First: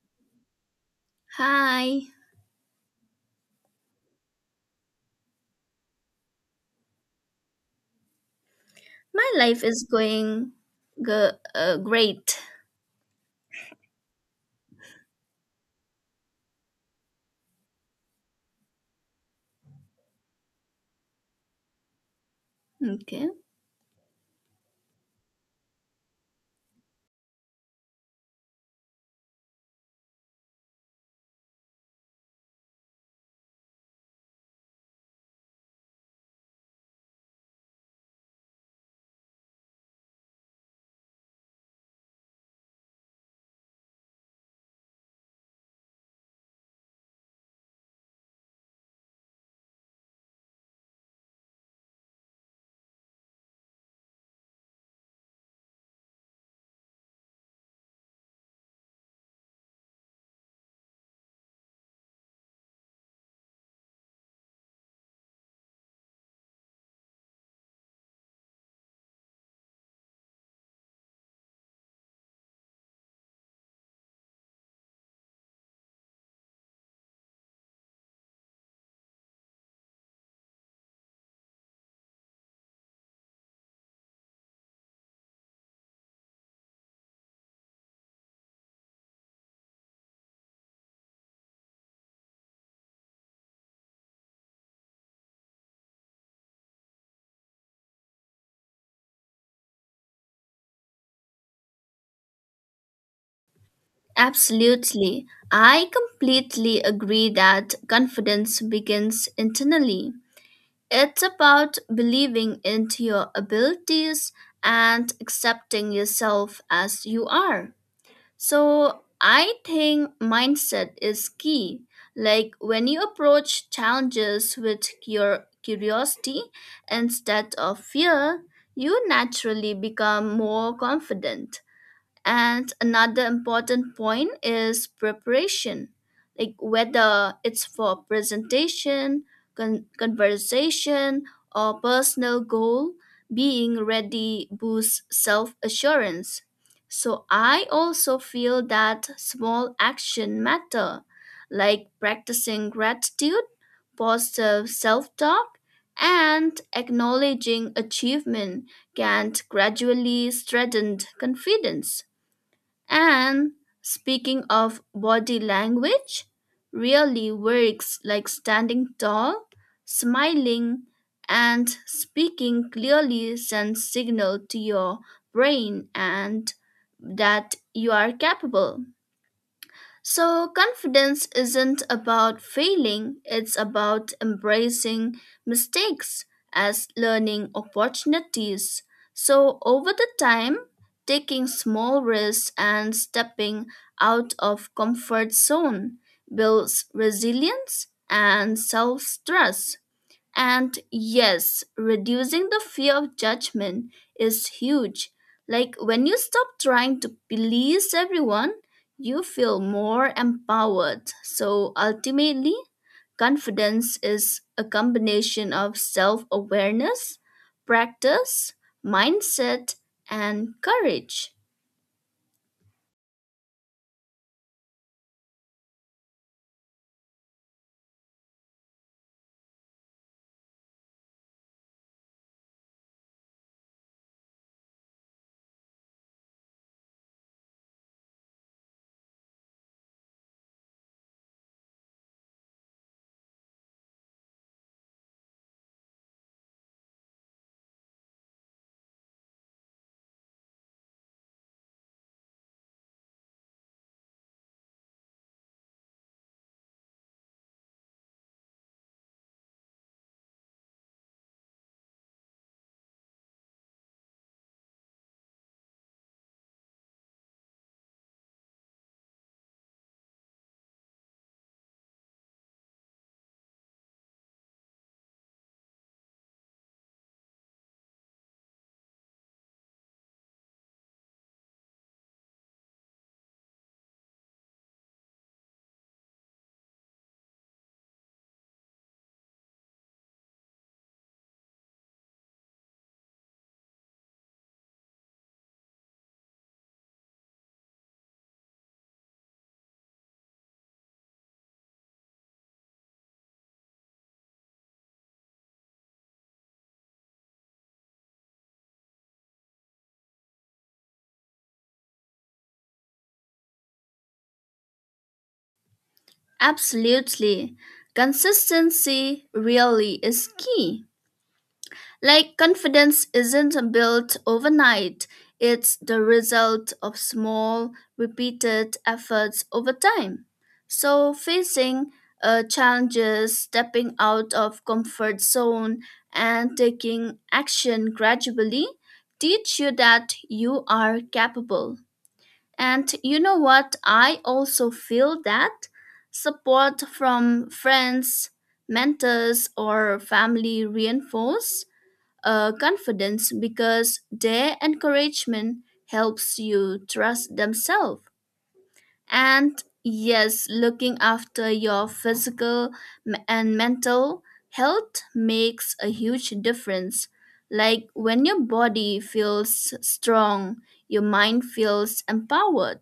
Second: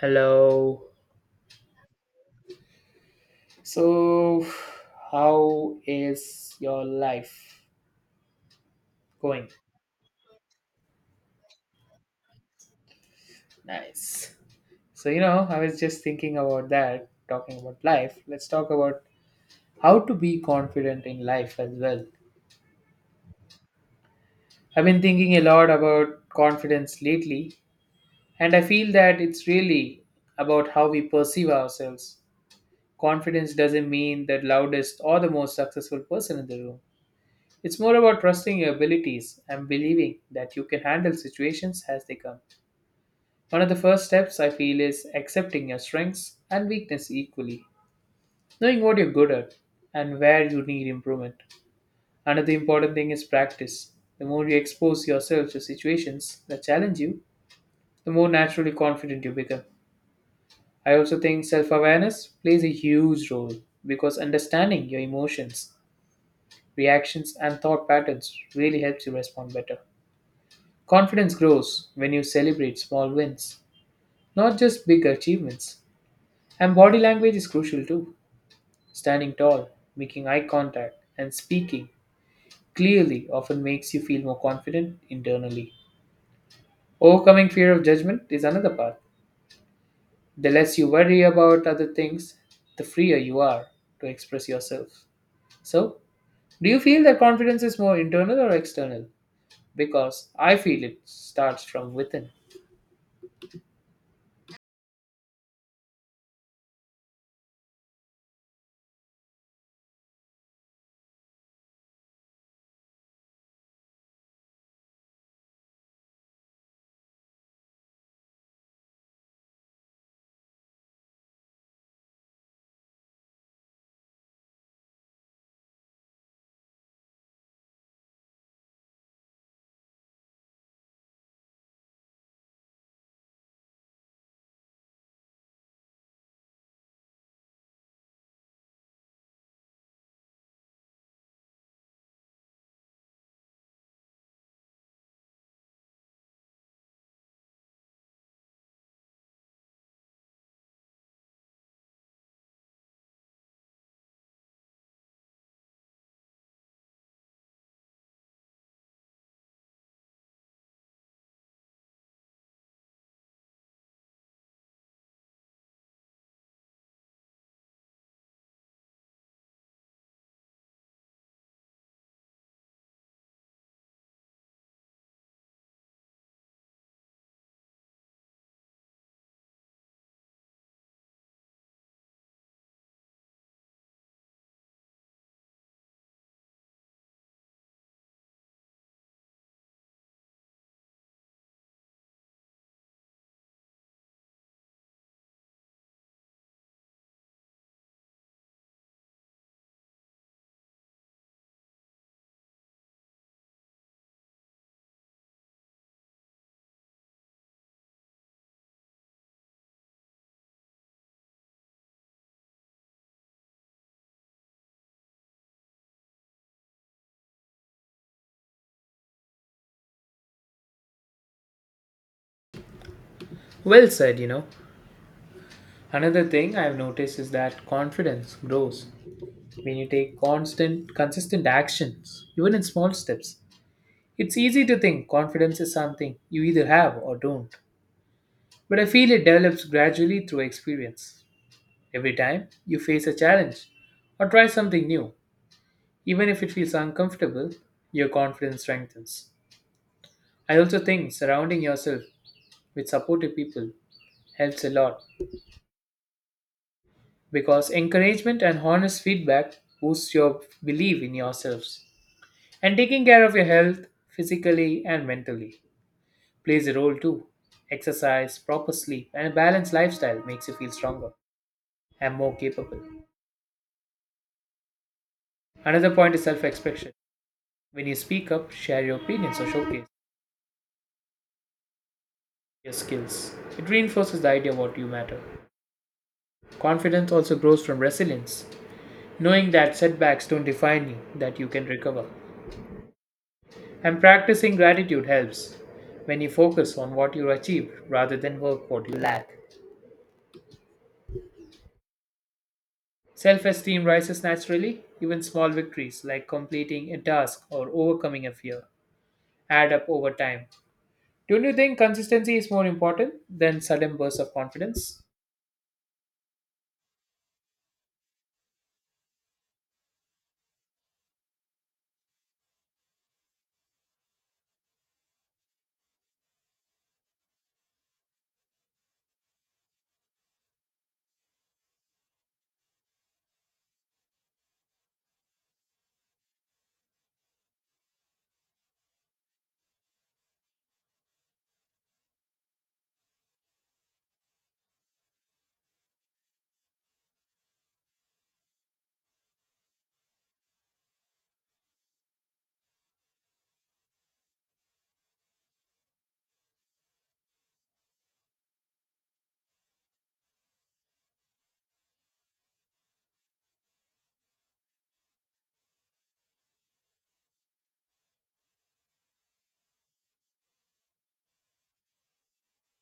Hello. Hi, So, how is your life my going? life is going great. Nice. So, you know, I was just thinking about that, talking about life. Let's talk about how to be confident in life as well. Okay. I've been thinking a lot about confidence lately, and I feel that it's really about how we perceive ourselves. Confidence doesn't mean the loudest or the most successful person in the room. It's more about trusting your abilities and believing that you can handle situations as they come. One of the first steps I feel is accepting your strengths and weakness equally, knowing what you're good at and where you need improvement. Another important thing is practice. The more you expose yourself to situations that challenge you, the more naturally confident you become. I also think self awareness plays a huge role because understanding your emotions, reactions, and thought patterns really helps you respond better. Confidence grows when you celebrate small wins, not just big achievements. And body language is crucial too. Standing tall, making eye contact, and speaking clearly often makes you feel more confident internally. Overcoming fear of judgment is another part. The less you worry about other things, the freer you are to express yourself. So, do you feel that confidence is more internal or external? Because I feel it starts from within. Absolutely. I completely agree that confidence begins internally. It's about believing into your abilities and accepting yourself as you are. So I think mindset is key. Like when you approach challenges with your curiosity instead of fear, you naturally become more confident. And another important point is preparation, like whether it's for presentation, conversation, or personal goal, being ready boosts self assurance. So I also feel that small action matter, like practicing gratitude, positive self talk, and acknowledging achievement can gradually strengthen confidence. And speaking of body language, really works like standing tall, smiling, and speaking clearly sends signal to your brain and that you are capable. So, confidence isn't about failing, it's about embracing mistakes as learning opportunities. So, over the time, taking small risks and stepping out of comfort zone builds resilience and self-trust. And yes, reducing the fear of judgment is huge. Like when you stop trying to please everyone, you feel more empowered. So ultimately, confidence is a combination of self awareness, practice, mindset, and courage. Well said. Another thing I've noticed is that confidence grows when you take constant, consistent actions, even in small steps. It's easy to think confidence is something you either have or don't, but I feel it develops gradually through experience. Every time you face a challenge or try something new, even if it feels uncomfortable, your confidence strengthens. I also think surrounding yourself with supportive people helps a lot because encouragement and honest feedback boosts your belief in yourselves. And taking care of your health physically and mentally plays a role too. Exercise, proper sleep, and a balanced lifestyle makes you feel stronger and more capable. Another point is self expression. When you speak up, share your opinions, or showcase your skills, it reinforces the idea of what you matter. Confidence also grows from resilience, knowing that setbacks don't define you, that you can recover. And practicing gratitude helps when you focus on what you achieve rather than work what you lack. Self esteem rises naturally, even small victories like completing a task or overcoming a fear add up over time. Don't you think consistency is more important than sudden bursts of confidence? Absolutely. Consistency really is key. Like confidence isn't built overnight, it's the result of small, repeated efforts over time. So, facing challenges, stepping out of comfort zone, and taking action gradually teach you that you are capable. And you know what? I also feel that support from friends, mentors, or family reinforce confidence because their encouragement helps you trust themselves. And yes, looking after your physical and mental health makes a huge difference. Like when your body feels strong, your mind feels empowered.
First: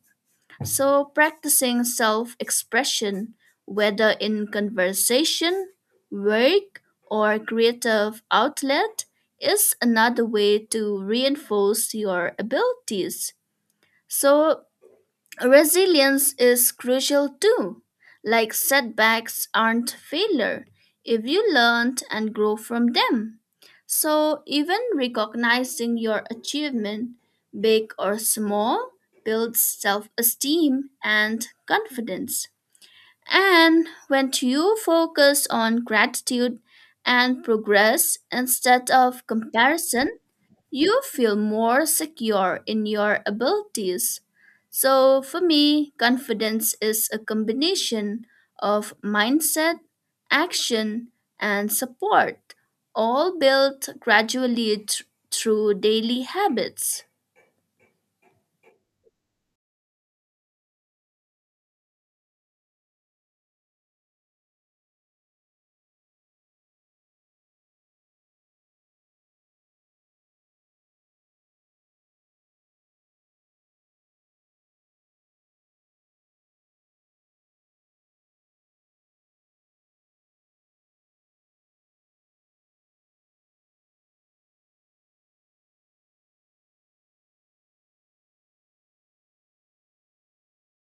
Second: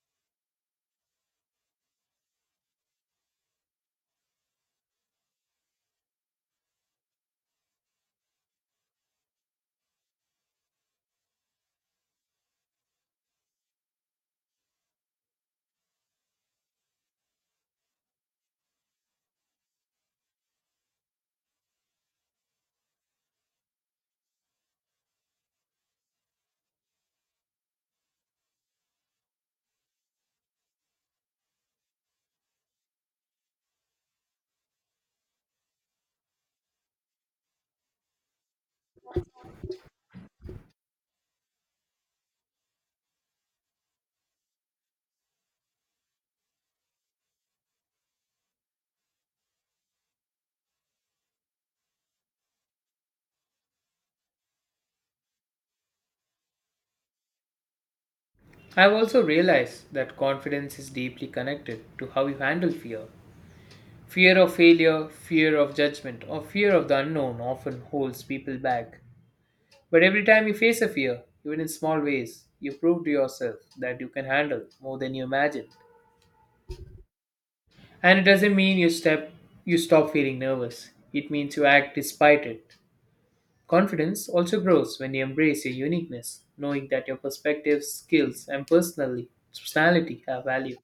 So, practicing self expression, whether in conversation, work, or creative outlet, is another way to reinforce your abilities. So, resilience is crucial too. Like setbacks aren't failure if you learn and grow from them. So, even recognizing your achievement, big or small, builds self esteem and confidence. And when you focus on gratitude and progress instead of comparison, you feel more secure in your abilities. So, for me, confidence is a combination of mindset, action, and support, all built gradually through daily habits. I've also realized that confidence is deeply connected to how you handle fear. Fear of failure, fear of judgment, or fear of the unknown often holds people back. But every time you face a fear, even in small ways, you prove to yourself that you can handle more than you imagined. And it doesn't mean you step you stop feeling nervous. It means you act despite it. Confidence also grows when you embrace your uniqueness, knowing that your perspectives, skills, and personally personality have value.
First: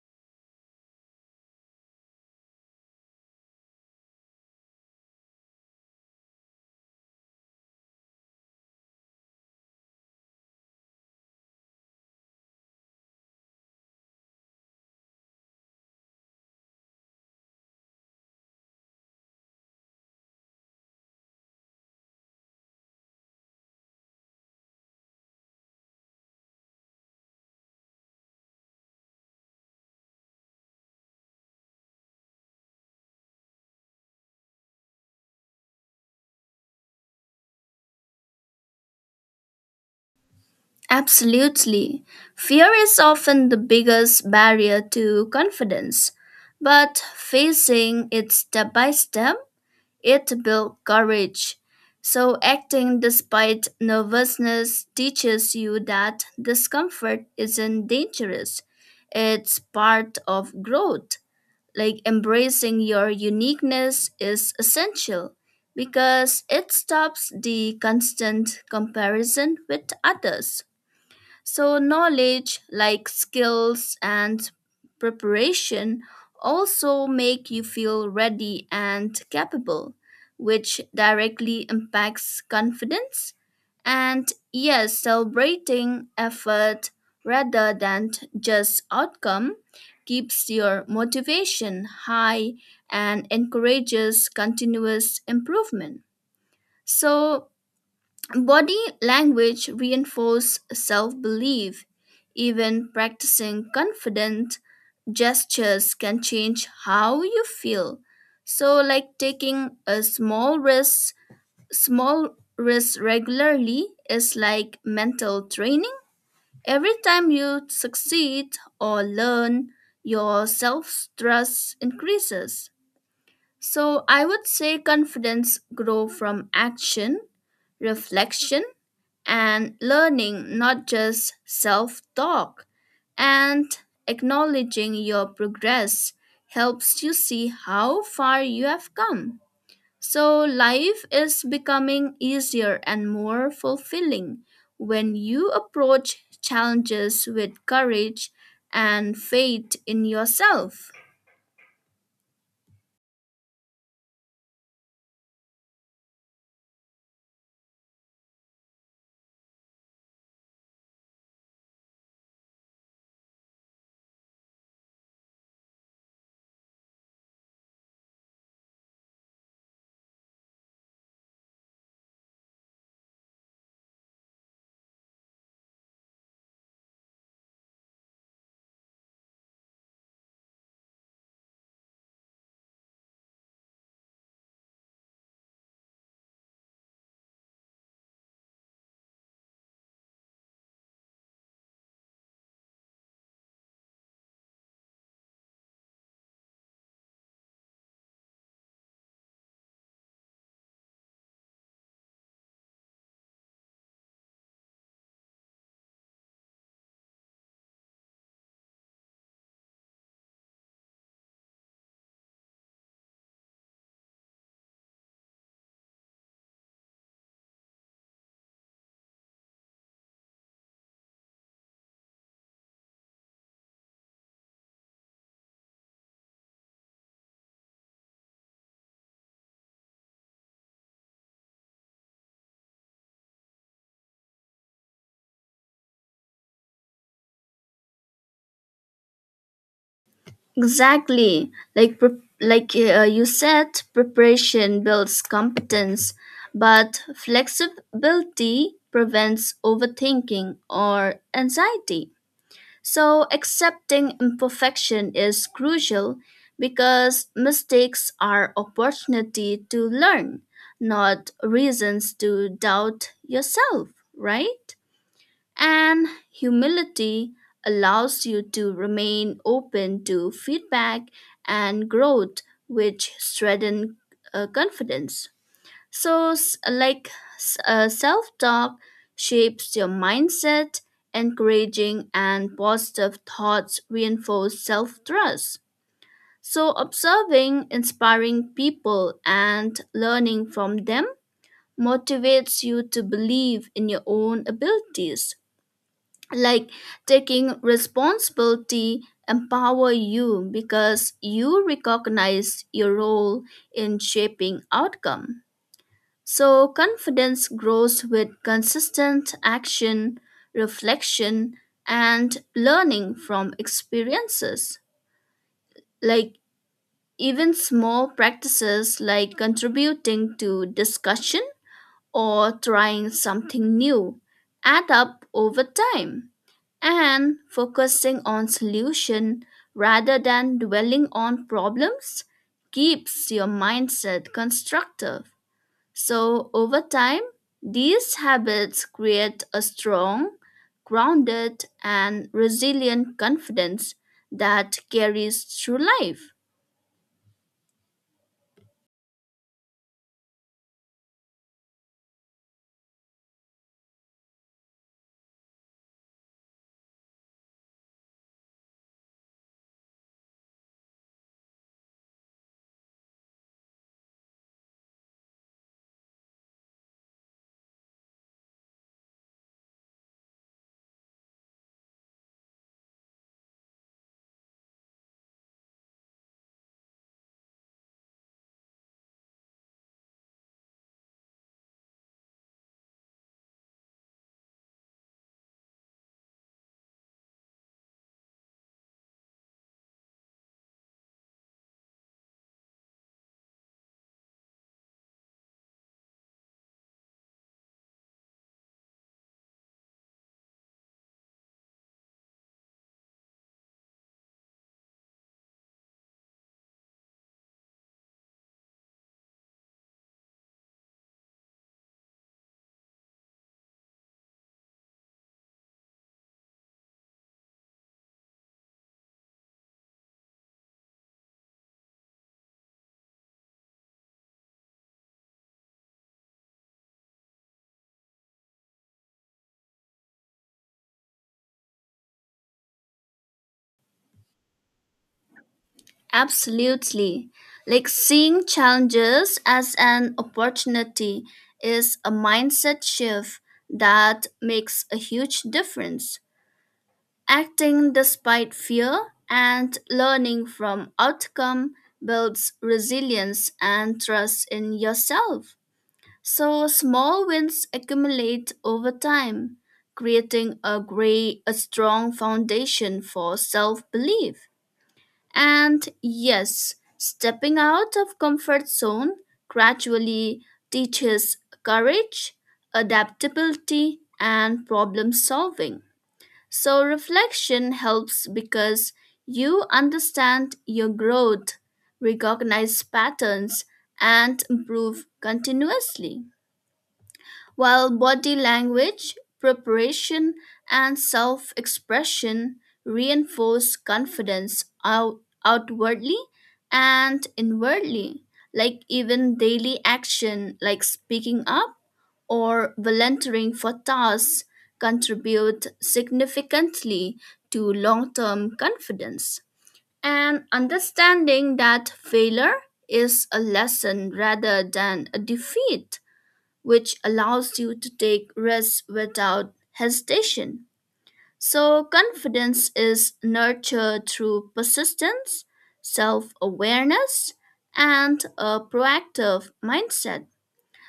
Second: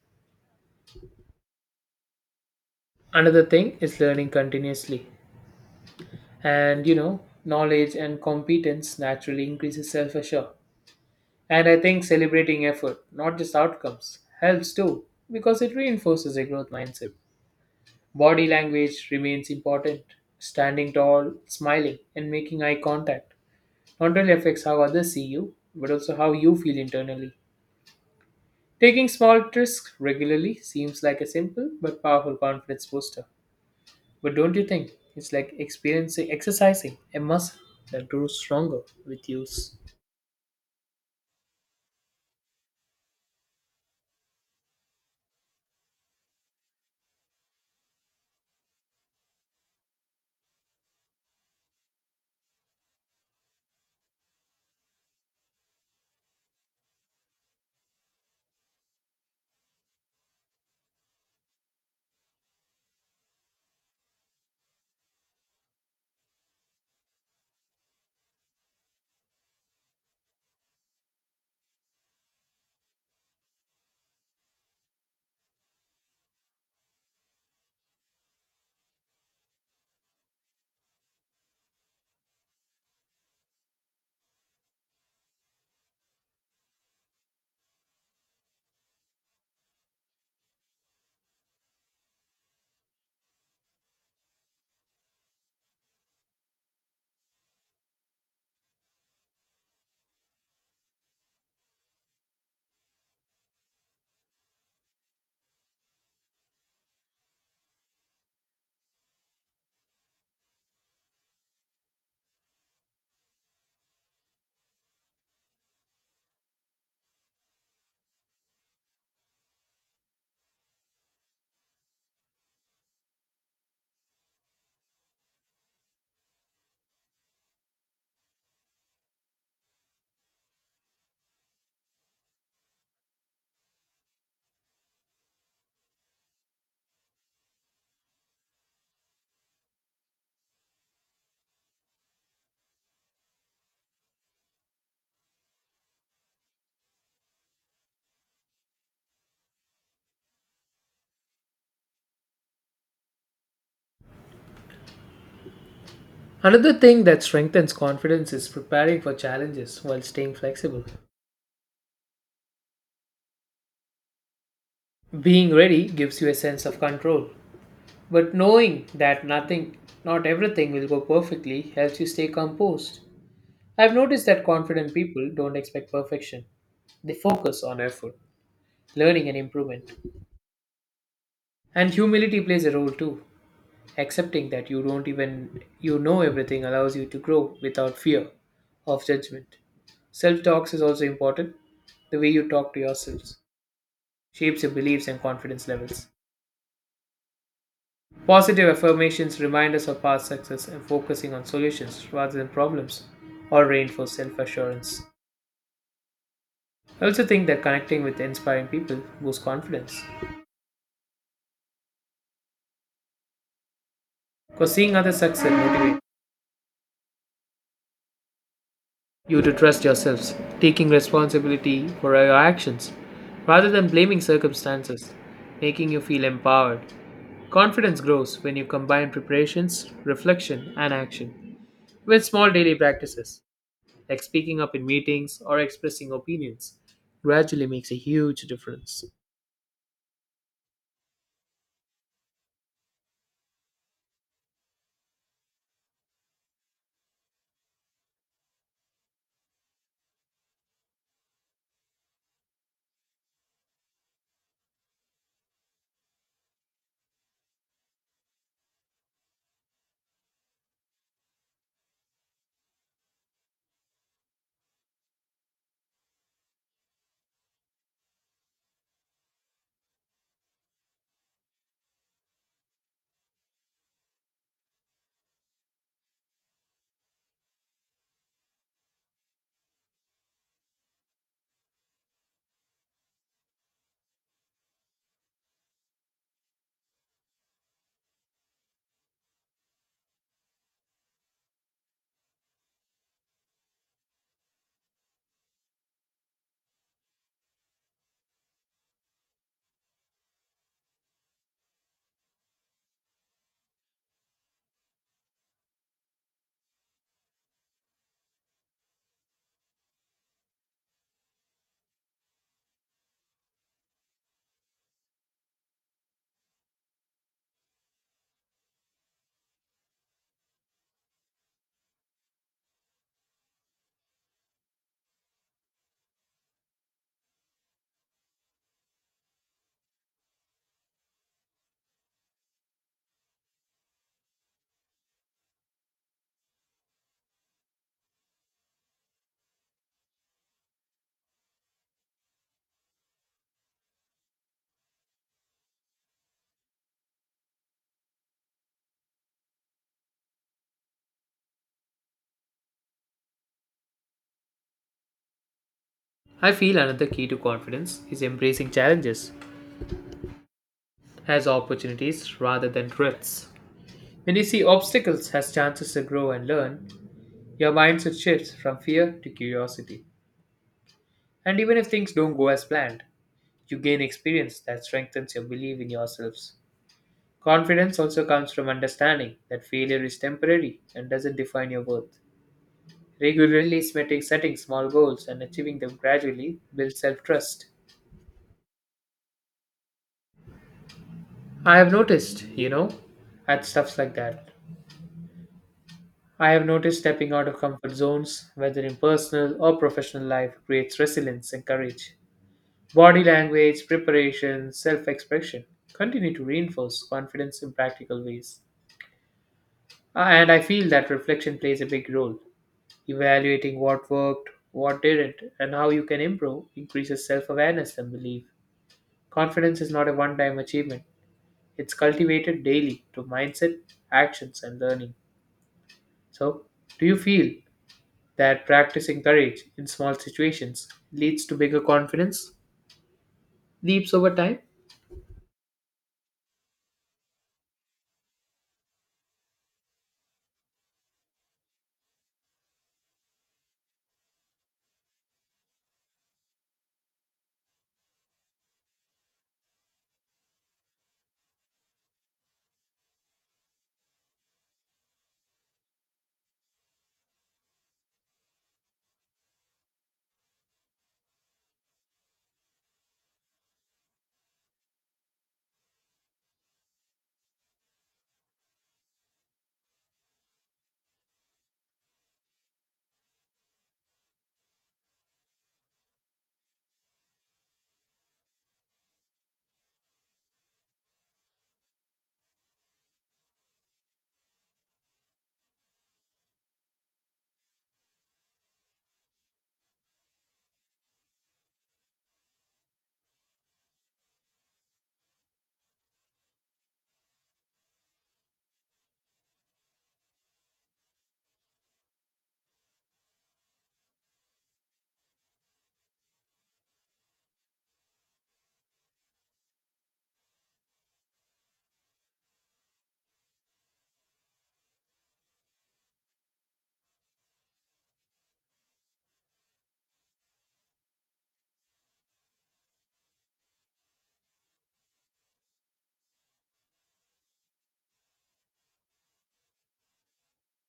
Another thing is learning continuously. And knowledge and competence naturally increases self-assure. And I think celebrating effort, not just outcomes, helps too, because it reinforces a growth mindset. Body language remains important. Standing tall, smiling, and making eye contact not only affects how others see you, but also how you feel internally. Taking small risks regularly seems like a simple but powerful confidence booster. But don't you think it's like experiencing exercising a muscle that grows stronger with use? Absolutely. Fear is often the biggest barrier to confidence, but facing it step by step it built courage. So, acting despite nervousness teaches you that discomfort isn't dangerous, it's part of growth. Like embracing your uniqueness is essential because it stops the constant comparison with others. So, knowledge like skills and preparation also make you feel ready and capable, which directly impacts confidence. And yes, celebrating effort rather than just outcome keeps your motivation high and encourages continuous improvement. So, body language reinforces self belief. Even practicing confident gestures can change how you feel. So, like taking a small risk regularly is like mental training. Every time you succeed or learn, your self trust increases. So, I would say confidence grow from action, reflection, and learning not just self talk and acknowledging your progress helps you see how far you have come. So, life is becoming easier and more fulfilling when you approach challenges with courage and faith in yourself. Another thing that strengthens confidence is preparing for challenges while staying flexible. Being ready gives you a sense of control, but knowing that nothing, not everything will go perfectly helps you stay composed. I've noticed that confident people don't expect perfection. They focus on effort, learning and improvement. And humility plays a role too. Accepting that you don't even you know everything allows you to grow without fear of judgment. Self talks is also important, the way you talk to yourselves shapes your beliefs and confidence levels. Positive affirmations remind us of past success and focusing on solutions rather than problems or reinforce self assurance. I also think that connecting with inspiring people boosts confidence because seeing others succeed motivates you to trust yourselves, taking responsibility for your actions rather than blaming circumstances, making you feel empowered. Confidence grows when you combine preparations, reflection, and action with small daily practices like speaking up in meetings or expressing opinions, gradually makes a huge difference. Exactly. Like you said, preparation builds competence, but flexibility prevents overthinking or anxiety. So accepting imperfection is crucial because mistakes are opportunity to learn, not reasons to doubt yourself, right? And humility allows you to remain open to feedback and growth, which strengthen confidence. So, self talk shapes your mindset, encouraging and positive thoughts reinforce self trust. So, observing inspiring people and learning from them motivates you to believe in your own abilities, like taking responsibility empower you because you recognize your role in shaping outcome. So confidence grows with consistent action, reflection, and learning from experiences. Like even small practices, like contributing to discussion or trying something new, add up over time, and focusing on solution rather than dwelling on problems keeps your mindset constructive. So over time these habits create a strong, grounded, and resilient confidence that carries through life. I feel another key to confidence is embracing challenges as opportunities rather than threats. When you see obstacles as chances to grow and learn, your mindset shifts from fear to curiosity. And even if things don't go as planned, you gain experience that strengthens your belief in yourselves. Confidence also comes from understanding that failure is temporary and doesn't define your worth. Regularly setting small goals and achieving them gradually builds self trust. I have noticed at stuffs like that. I have noticed stepping out of comfort zones, whether in personal or professional life, creates resilience and courage. Body language, preparation, self expression continue to reinforce confidence in practical ways. And I feel that reflection plays a big role. Evaluating what worked, what didn't, and how you can improve increases self awareness and belief. Confidence is not a one time achievement, it's cultivated daily through mindset, actions, and learning. So, do you feel that practicing courage in small situations leads to bigger confidence? Leaps over time? Absolutely. Like seeing challenges as an opportunity is a mindset shift that makes a huge difference. Acting despite fear and learning from outcome builds resilience and trust in yourself. So small wins accumulate over time, creating a strong foundation for self-belief. And yes, stepping out of comfort zone gradually teaches courage, adaptability, and problem solving. So reflection helps because you understand your growth, recognize patterns, and improve continuously, while body language, preparation, and self expression reinforce confidence outwardly and inwardly. Like even daily action, like speaking up or volunteering for tasks, contribute significantly to long term confidence. And understanding that failure is a lesson rather than a defeat, which allows you to take risks without hesitation. So, confidence is nurtured through persistence, self awareness, and a proactive mindset.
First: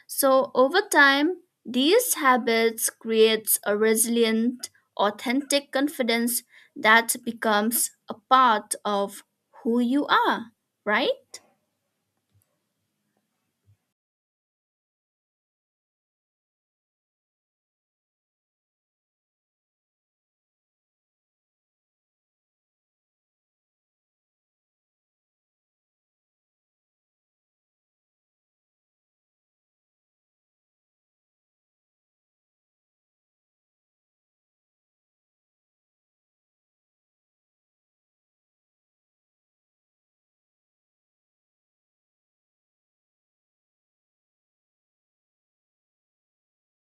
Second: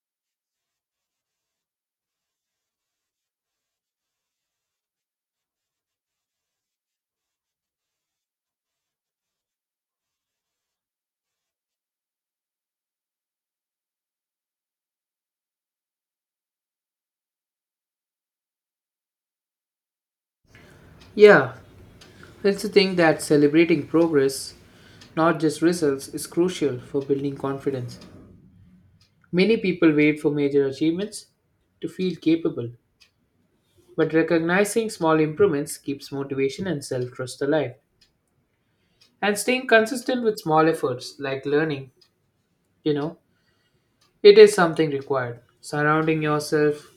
So, over time, these habits creates a resilient, authentic confidence that becomes a part of who you are, right? Yeah, it's the thing that celebrating progress, not just results, is crucial for building confidence. Many people wait for major achievements to feel capable, but recognizing small improvements keeps motivation and self trust alive. And staying consistent with small efforts like learning, you know, it is something required. Surrounding yourself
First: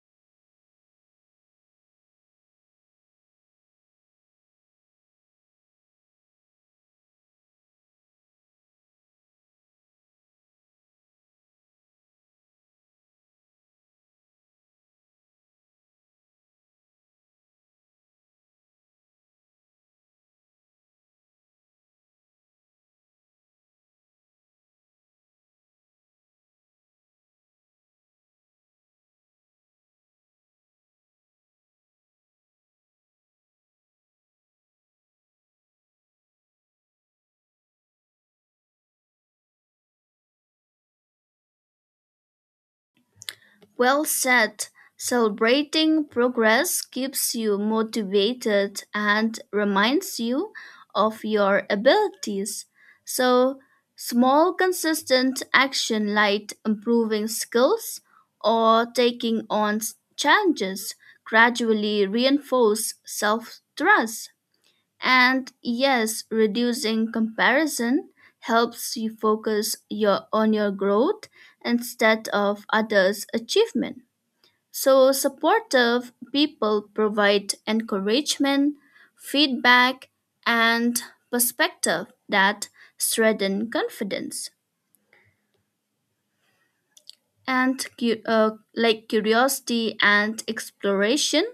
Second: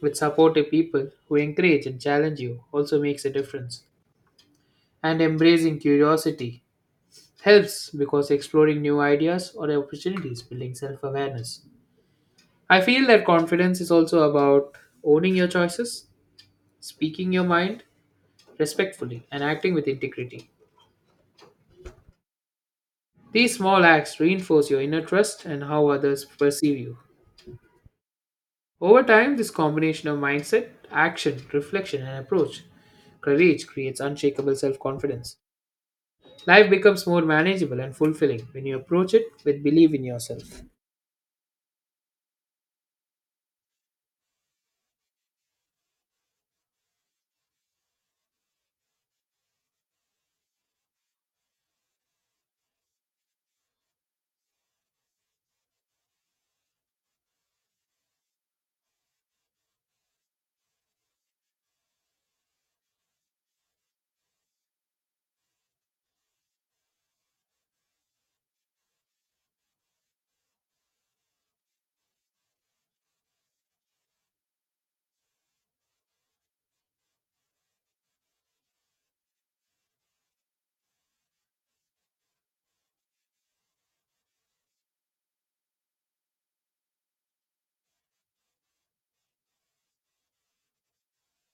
with supportive people who encourage and challenge you also makes a difference. And embracing curiosity helps because exploring new ideas or opportunities building self awareness. I feel that confidence is also about owning your choices, speaking your mind respectfully, and acting with integrity. These small acts reinforce your inner trust and how others perceive you. Over time, this combination of mindset, action, reflection, and approach courage creates unshakable self confidence. Life becomes more manageable and fulfilling when you approach it with belief in yourself. Well said. Celebrating progress keeps you motivated and reminds you of your abilities. So, small, consistent action like improving skills or taking on challenges gradually reinforce self trust. And yes, reducing comparison helps you focus on your growth instead of others' achievement. So, supportive people provide encouragement, feedback, and perspective that strengthen confidence. And like curiosity and exploration,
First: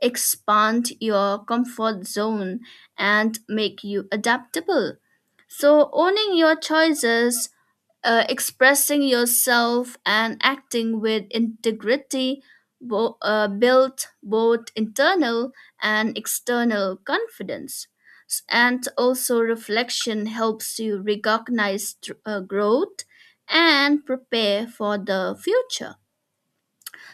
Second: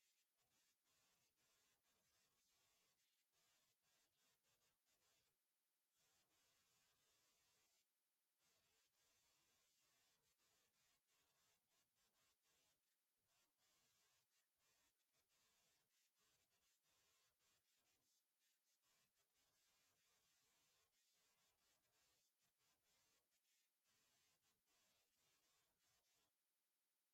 expand your comfort zone and make you adaptable. So, owning your choices, expressing yourself, and acting with integrity build both internal and external confidence. And also, reflection helps you recognize growth and prepare for the future.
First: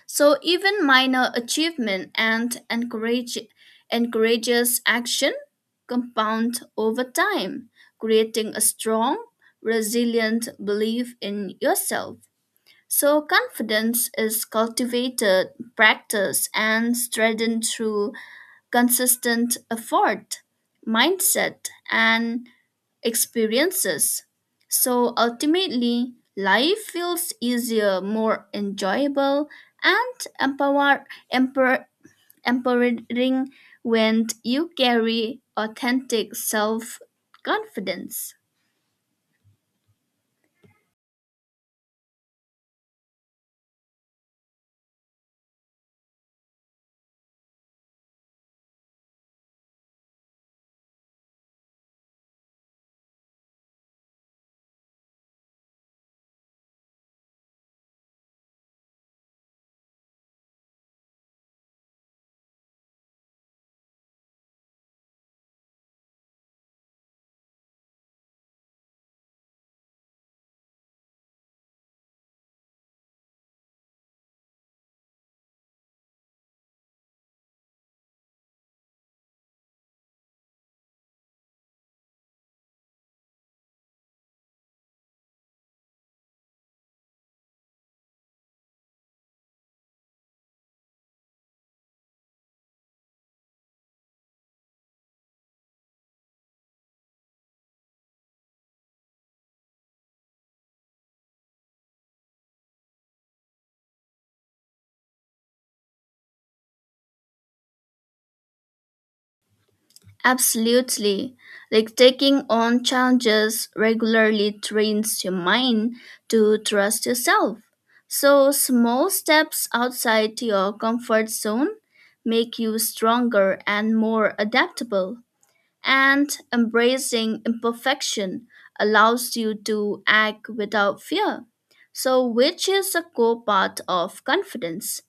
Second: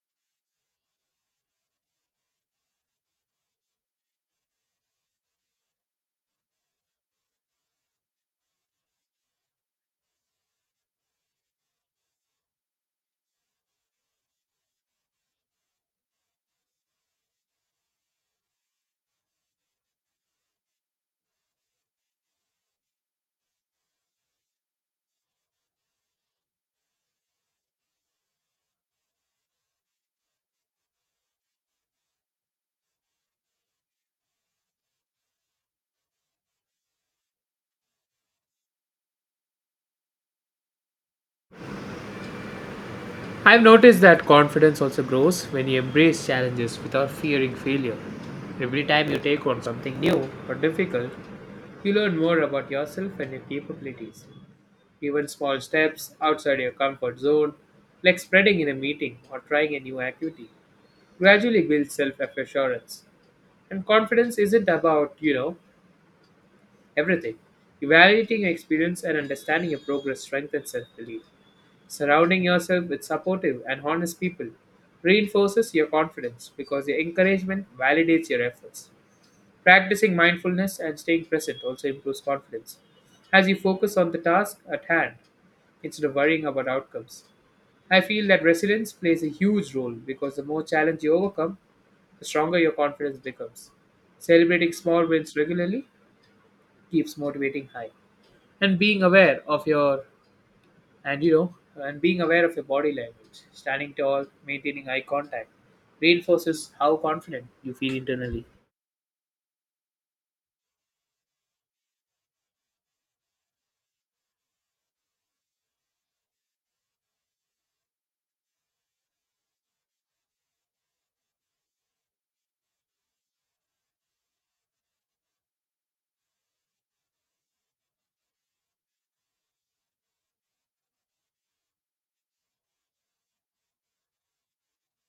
So even minor achievement and encourages action compound over time, creating a strong, resilient belief in yourself. So confidence is cultivated, practiced, and strengthened through consistent effort, mindset, and experiences. So ultimately, life feels easier, more enjoyable, and emper, empowering when you carry authentic self confidence. I've noticed that confidence also grows when you embrace challenges without fearing failure. Every time you take on something new or difficult, you learn more about yourself and your capabilities. Even small steps outside your comfort zone, like spreading in a meeting or trying a new activity, gradually builds self-assurance. And confidence isn't about, you know, everything. Evaluating your experience and understanding your progress strengthens self-belief. Surrounding yourself with supportive and honest people reinforces your confidence because your encouragement validates your efforts. Practicing mindfulness and staying present also improves confidence as you focus on the task at hand instead of worrying about outcomes. I feel that resilience plays a huge role because the more challenge you overcome, the stronger your confidence becomes. Celebrating small wins regularly keeps motivating high. And being aware of your and and being aware of your body language, standing tall, maintaining eye contact, reinforces how confident you feel internally. Absolutely. Like taking on challenges regularly trains your mind to trust yourself. So, small steps outside your comfort zone make you stronger and more adaptable. And embracing imperfection allows you to act without fear. So, which is a core part of confidence,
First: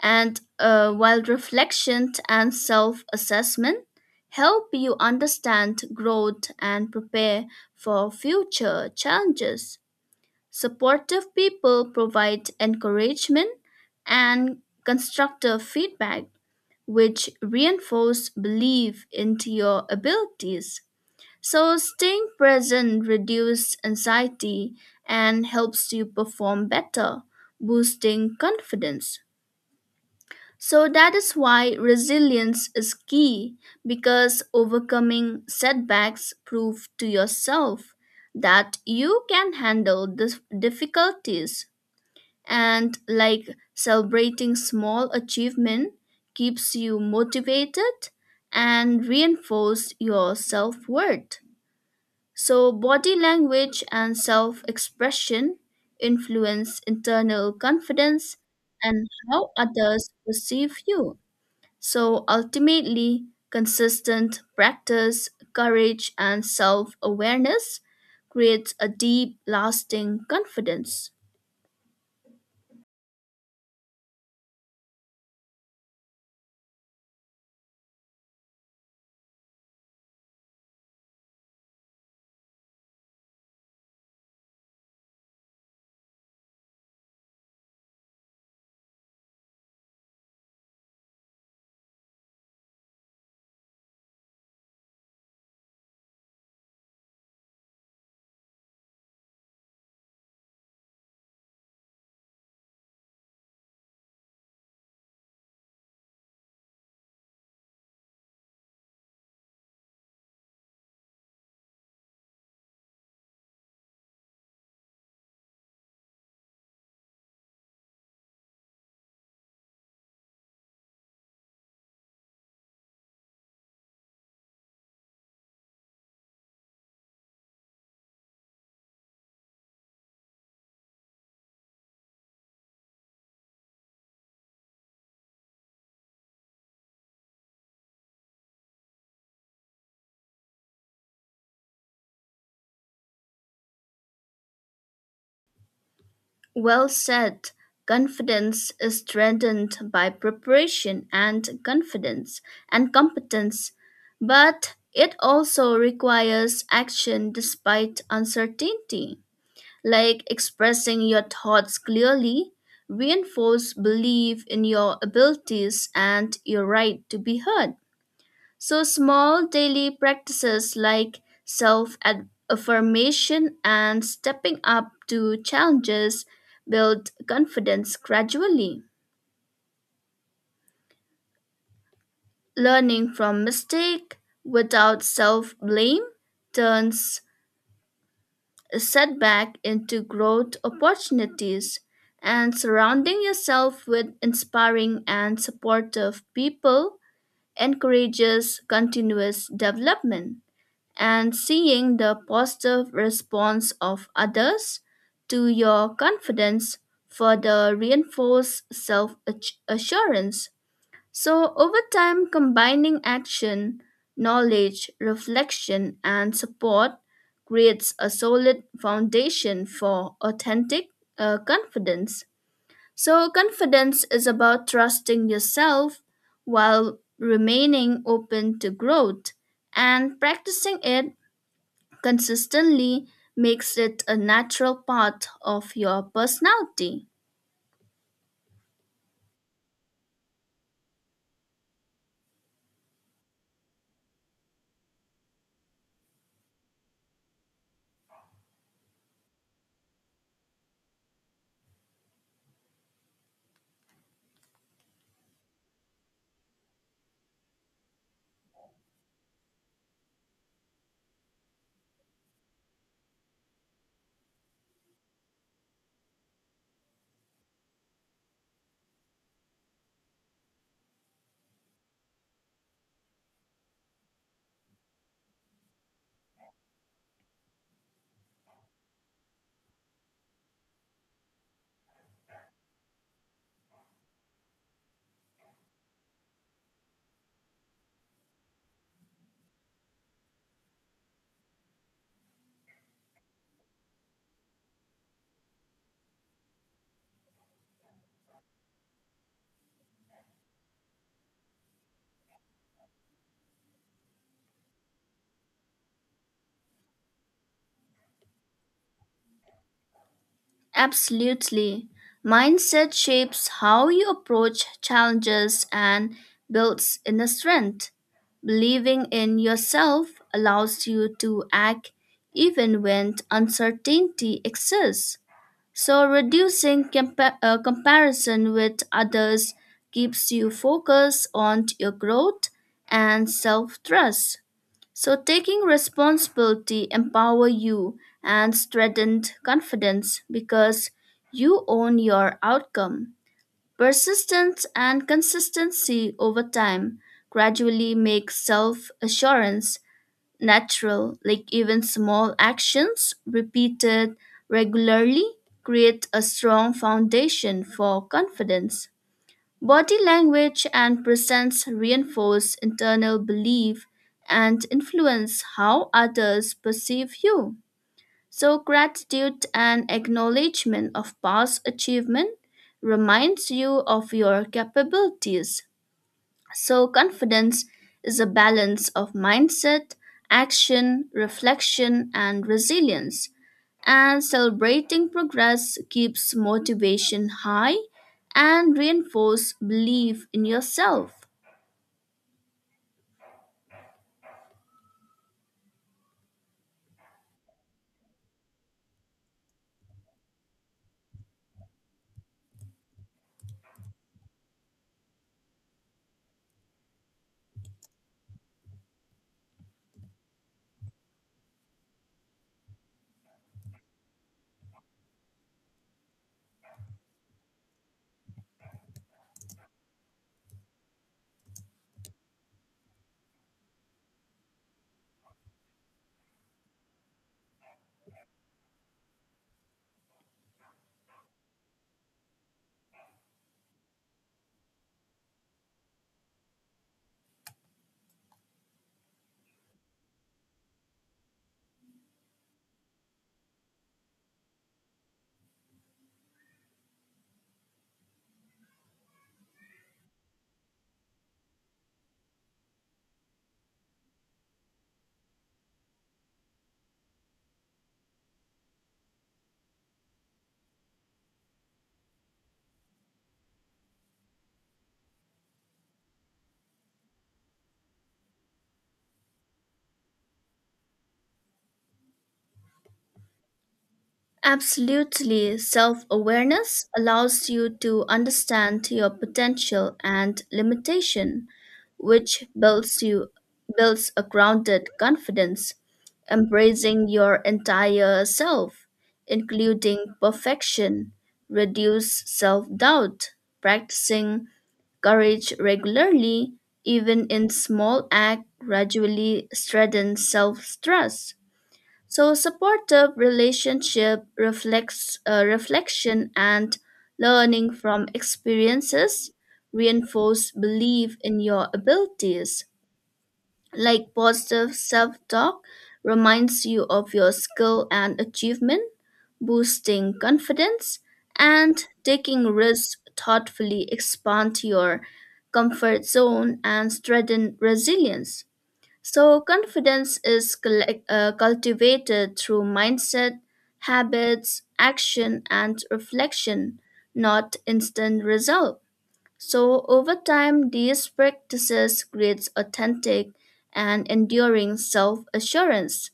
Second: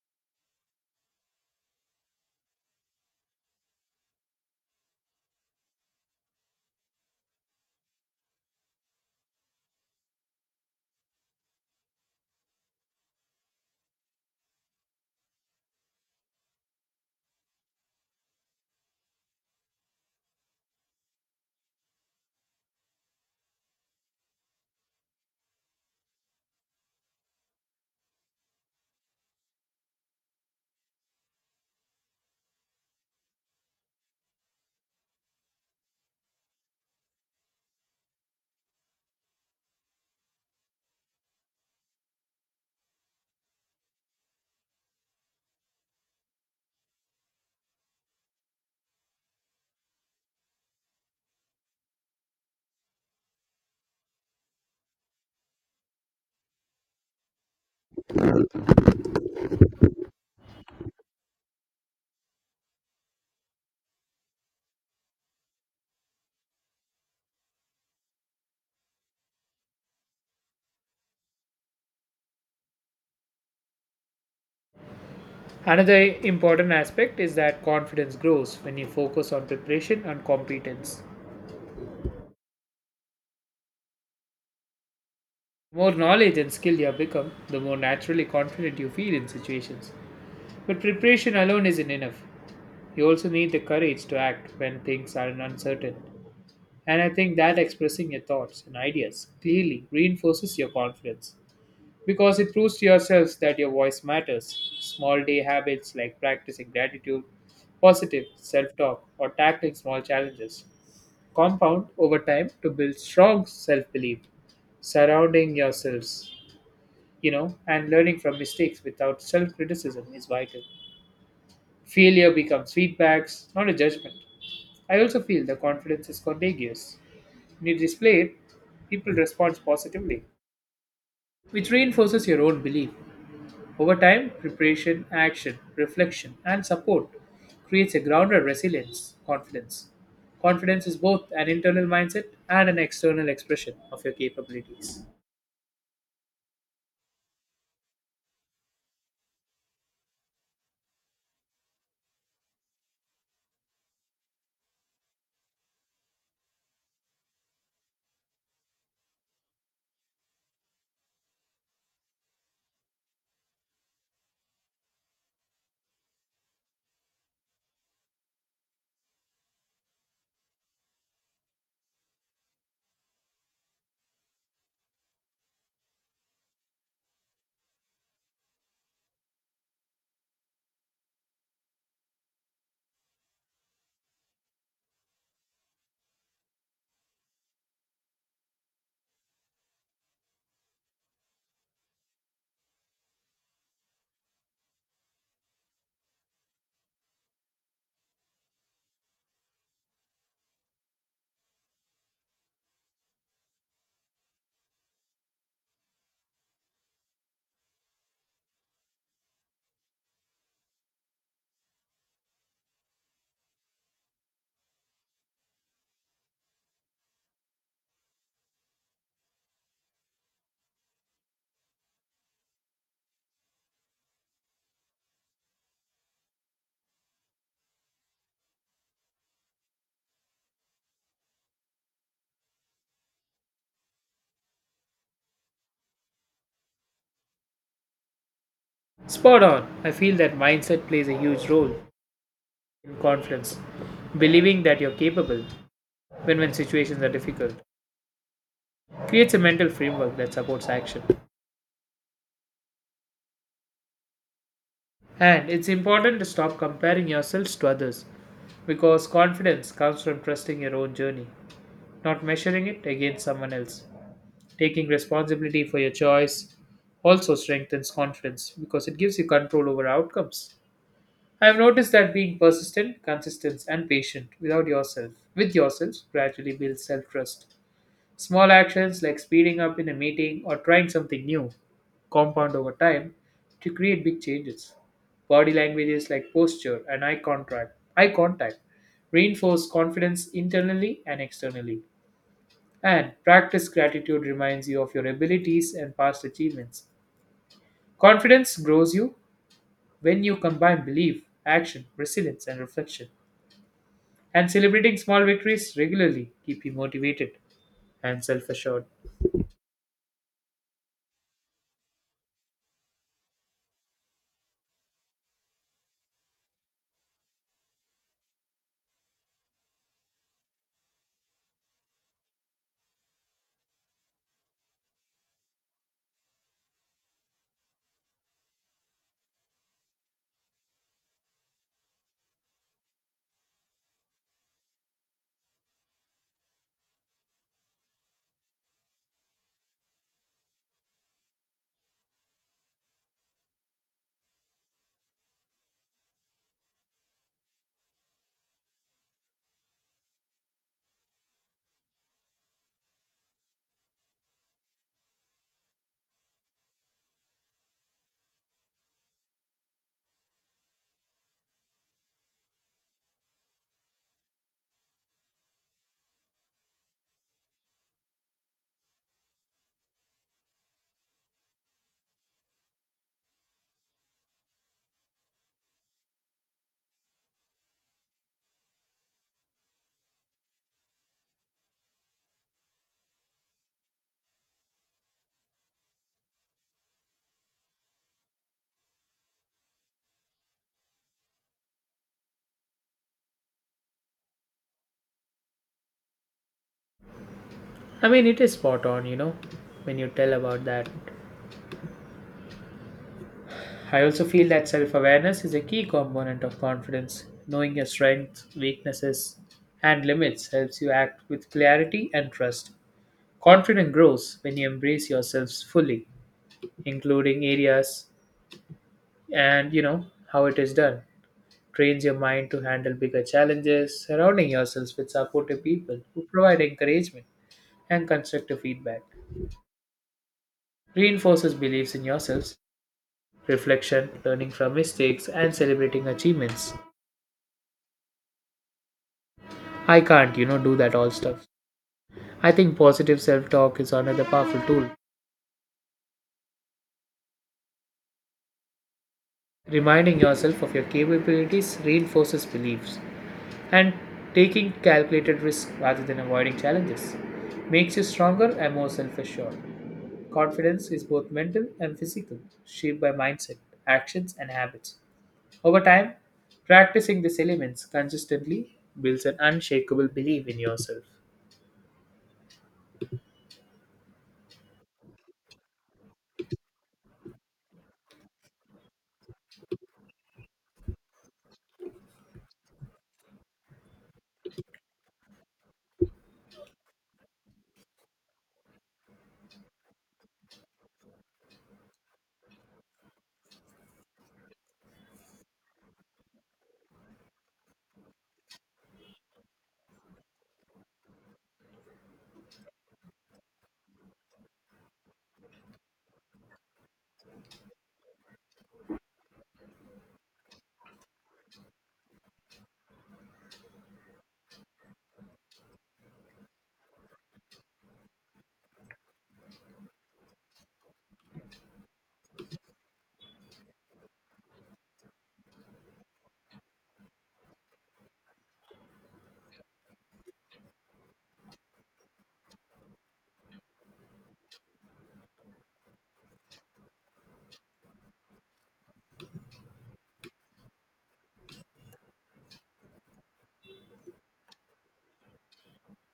and while reflection and self assessment help you understand growth and prepare for future challenges. Supportive people provide encouragement and constructive feedback, which reinforce belief into your abilities. So, staying present reduces anxiety and helps you perform better, boosting confidence. So that is why resilience is key, because overcoming setbacks prove to yourself that you can handle the difficulties, and like celebrating small achievement keeps you motivated and reinforce your self-worth. So body language and self-expression influence internal confidence and how others perceive you. So ultimately, consistent practice, courage, and self awareness creates a deep, lasting confidence. Another important aspect is that confidence grows when you focus on preparation and competence. The more knowledge and skill you have become, the more naturally confident you feel in situations. But preparation alone isn't enough. You also need the courage to act when things are uncertain. And I think that expressing your thoughts and ideas clearly reinforces your confidence because it proves to yourselves that your voice matters. Small day habits like practicing gratitude, positive self talk, or tackling small challenges compound over time to build strong self belief, surrounding yourselves, and learning from mistakes without self criticism is vital. Failure becomes feedbacks, not a judgment. I also feel the confidence is contagious. When you display it, people respond positively, which reinforces your own belief. Over time, preparation, action, reflection, and support creates a grounded resilience, confidence. Confidence is both an internal mindset and an external expression of your capabilities. Well said. Confidence is strengthened by preparation and confidence and competence, but it also requires action despite uncertainty. Like expressing your thoughts clearly reinforce belief in your abilities and your right to be heard. So small daily practices like self affirmation and stepping up to challenges build confidence gradually. Learning from mistake without self blame turns setback into growth opportunities, and surrounding yourself with inspiring and supportive people encourages continuous development. And seeing the positive response of others to your confidence further reinforces self-assurance. So, over time, combining action, knowledge, reflection, and support creates a solid foundation for authentic confidence. So, confidence is about trusting yourself while remaining open to growth, and practicing it consistently makes it a natural part of your personality. Spot on. I feel that mindset plays a huge role in confidence. Believing that you're capable when situations are difficult creates a mental framework that supports action. And it's important to stop comparing yourselves to others because confidence comes from trusting your own journey, not measuring it against someone else. Taking responsibility for your choice also strengthens confidence because it gives you control over outcomes. I have noticed that being persistent, consistent, and patient without yourself, with yourself, gradually builds self-trust. Small actions like speeding up in a meeting or trying something new compound over time to create big changes. Body languages like posture and eye contact reinforce confidence internally and externally. And practice gratitude reminds you of your abilities and past achievements. Confidence grows you when you combine belief, action, resilience, and reflection. And celebrating small victories regularly keep you motivated and self assured. Absolutely. Mindset shapes how you approach challenges and builds inner strength. Believing in yourself allows you to act even when uncertainty exists. So, reducing comparison with others keeps you focused on your growth and self trust. So taking responsibility empower you and strengthened confidence because you own your outcome. Persistence and consistency over time gradually make self-assurance natural, like even small actions repeated regularly create a strong foundation for confidence. Body language and presence reinforce internal belief and influence how others perceive you. So, gratitude and acknowledgement of past achievement reminds you of your capabilities. So, confidence is a balance of mindset, action, reflection, and resilience. And celebrating progress keeps motivation high and reinforce belief in yourself. I mean, it is spot on when you tell about that. I also feel that self awareness is a key component of confidence. Knowing your strengths, weaknesses, and limits helps you act with clarity and trust. Confidence grows when you embrace yourselves fully, including areas and how it is done. Trains your mind to handle bigger challenges, surrounding yourselves with supportive people who provide encouragement and constructive feedback. Reinforces beliefs in yourselves reflection, learning from mistakes, and celebrating achievements. I can't do that all stuff. I think positive self talk is another powerful tool. Reminding yourself of your capabilities reinforces beliefs, and taking calculated risks rather than avoiding challenges makes you stronger and more self assured. Confidence is both mental and physical, shaped by mindset, actions, and habits. Over time, practicing these elements consistently builds an unshakable belief in yourself. Absolutely. Self awareness allows you to understand your potential and limitation, which builds a grounded confidence, embracing your entire self, including perfection, reduce self-doubt, practicing courage regularly, even in small acts, gradually strengthens self-trust. So supportive relationship reflects reflection and learning from experiences reinforce belief in your abilities. Like positive self-talk reminds you of your skill and achievement, boosting confidence, and taking risks thoughtfully expand your comfort zone and strengthen resilience. So, confidence is cultivated through mindset, habits, action, and reflection, not instant result. So, over time, these practices creates authentic and enduring self-assurance.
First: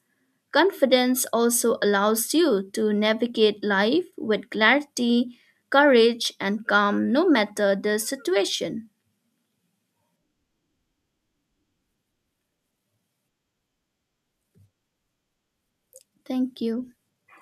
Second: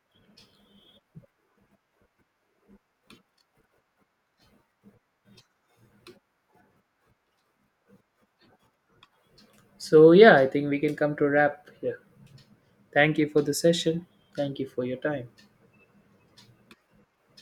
Confidence also allows you to navigate life with clarity, courage, and calm no matter the situation. So, yeah, I think we can come to a wrap here. Thank you for the session. Thank you for your time. Thank you.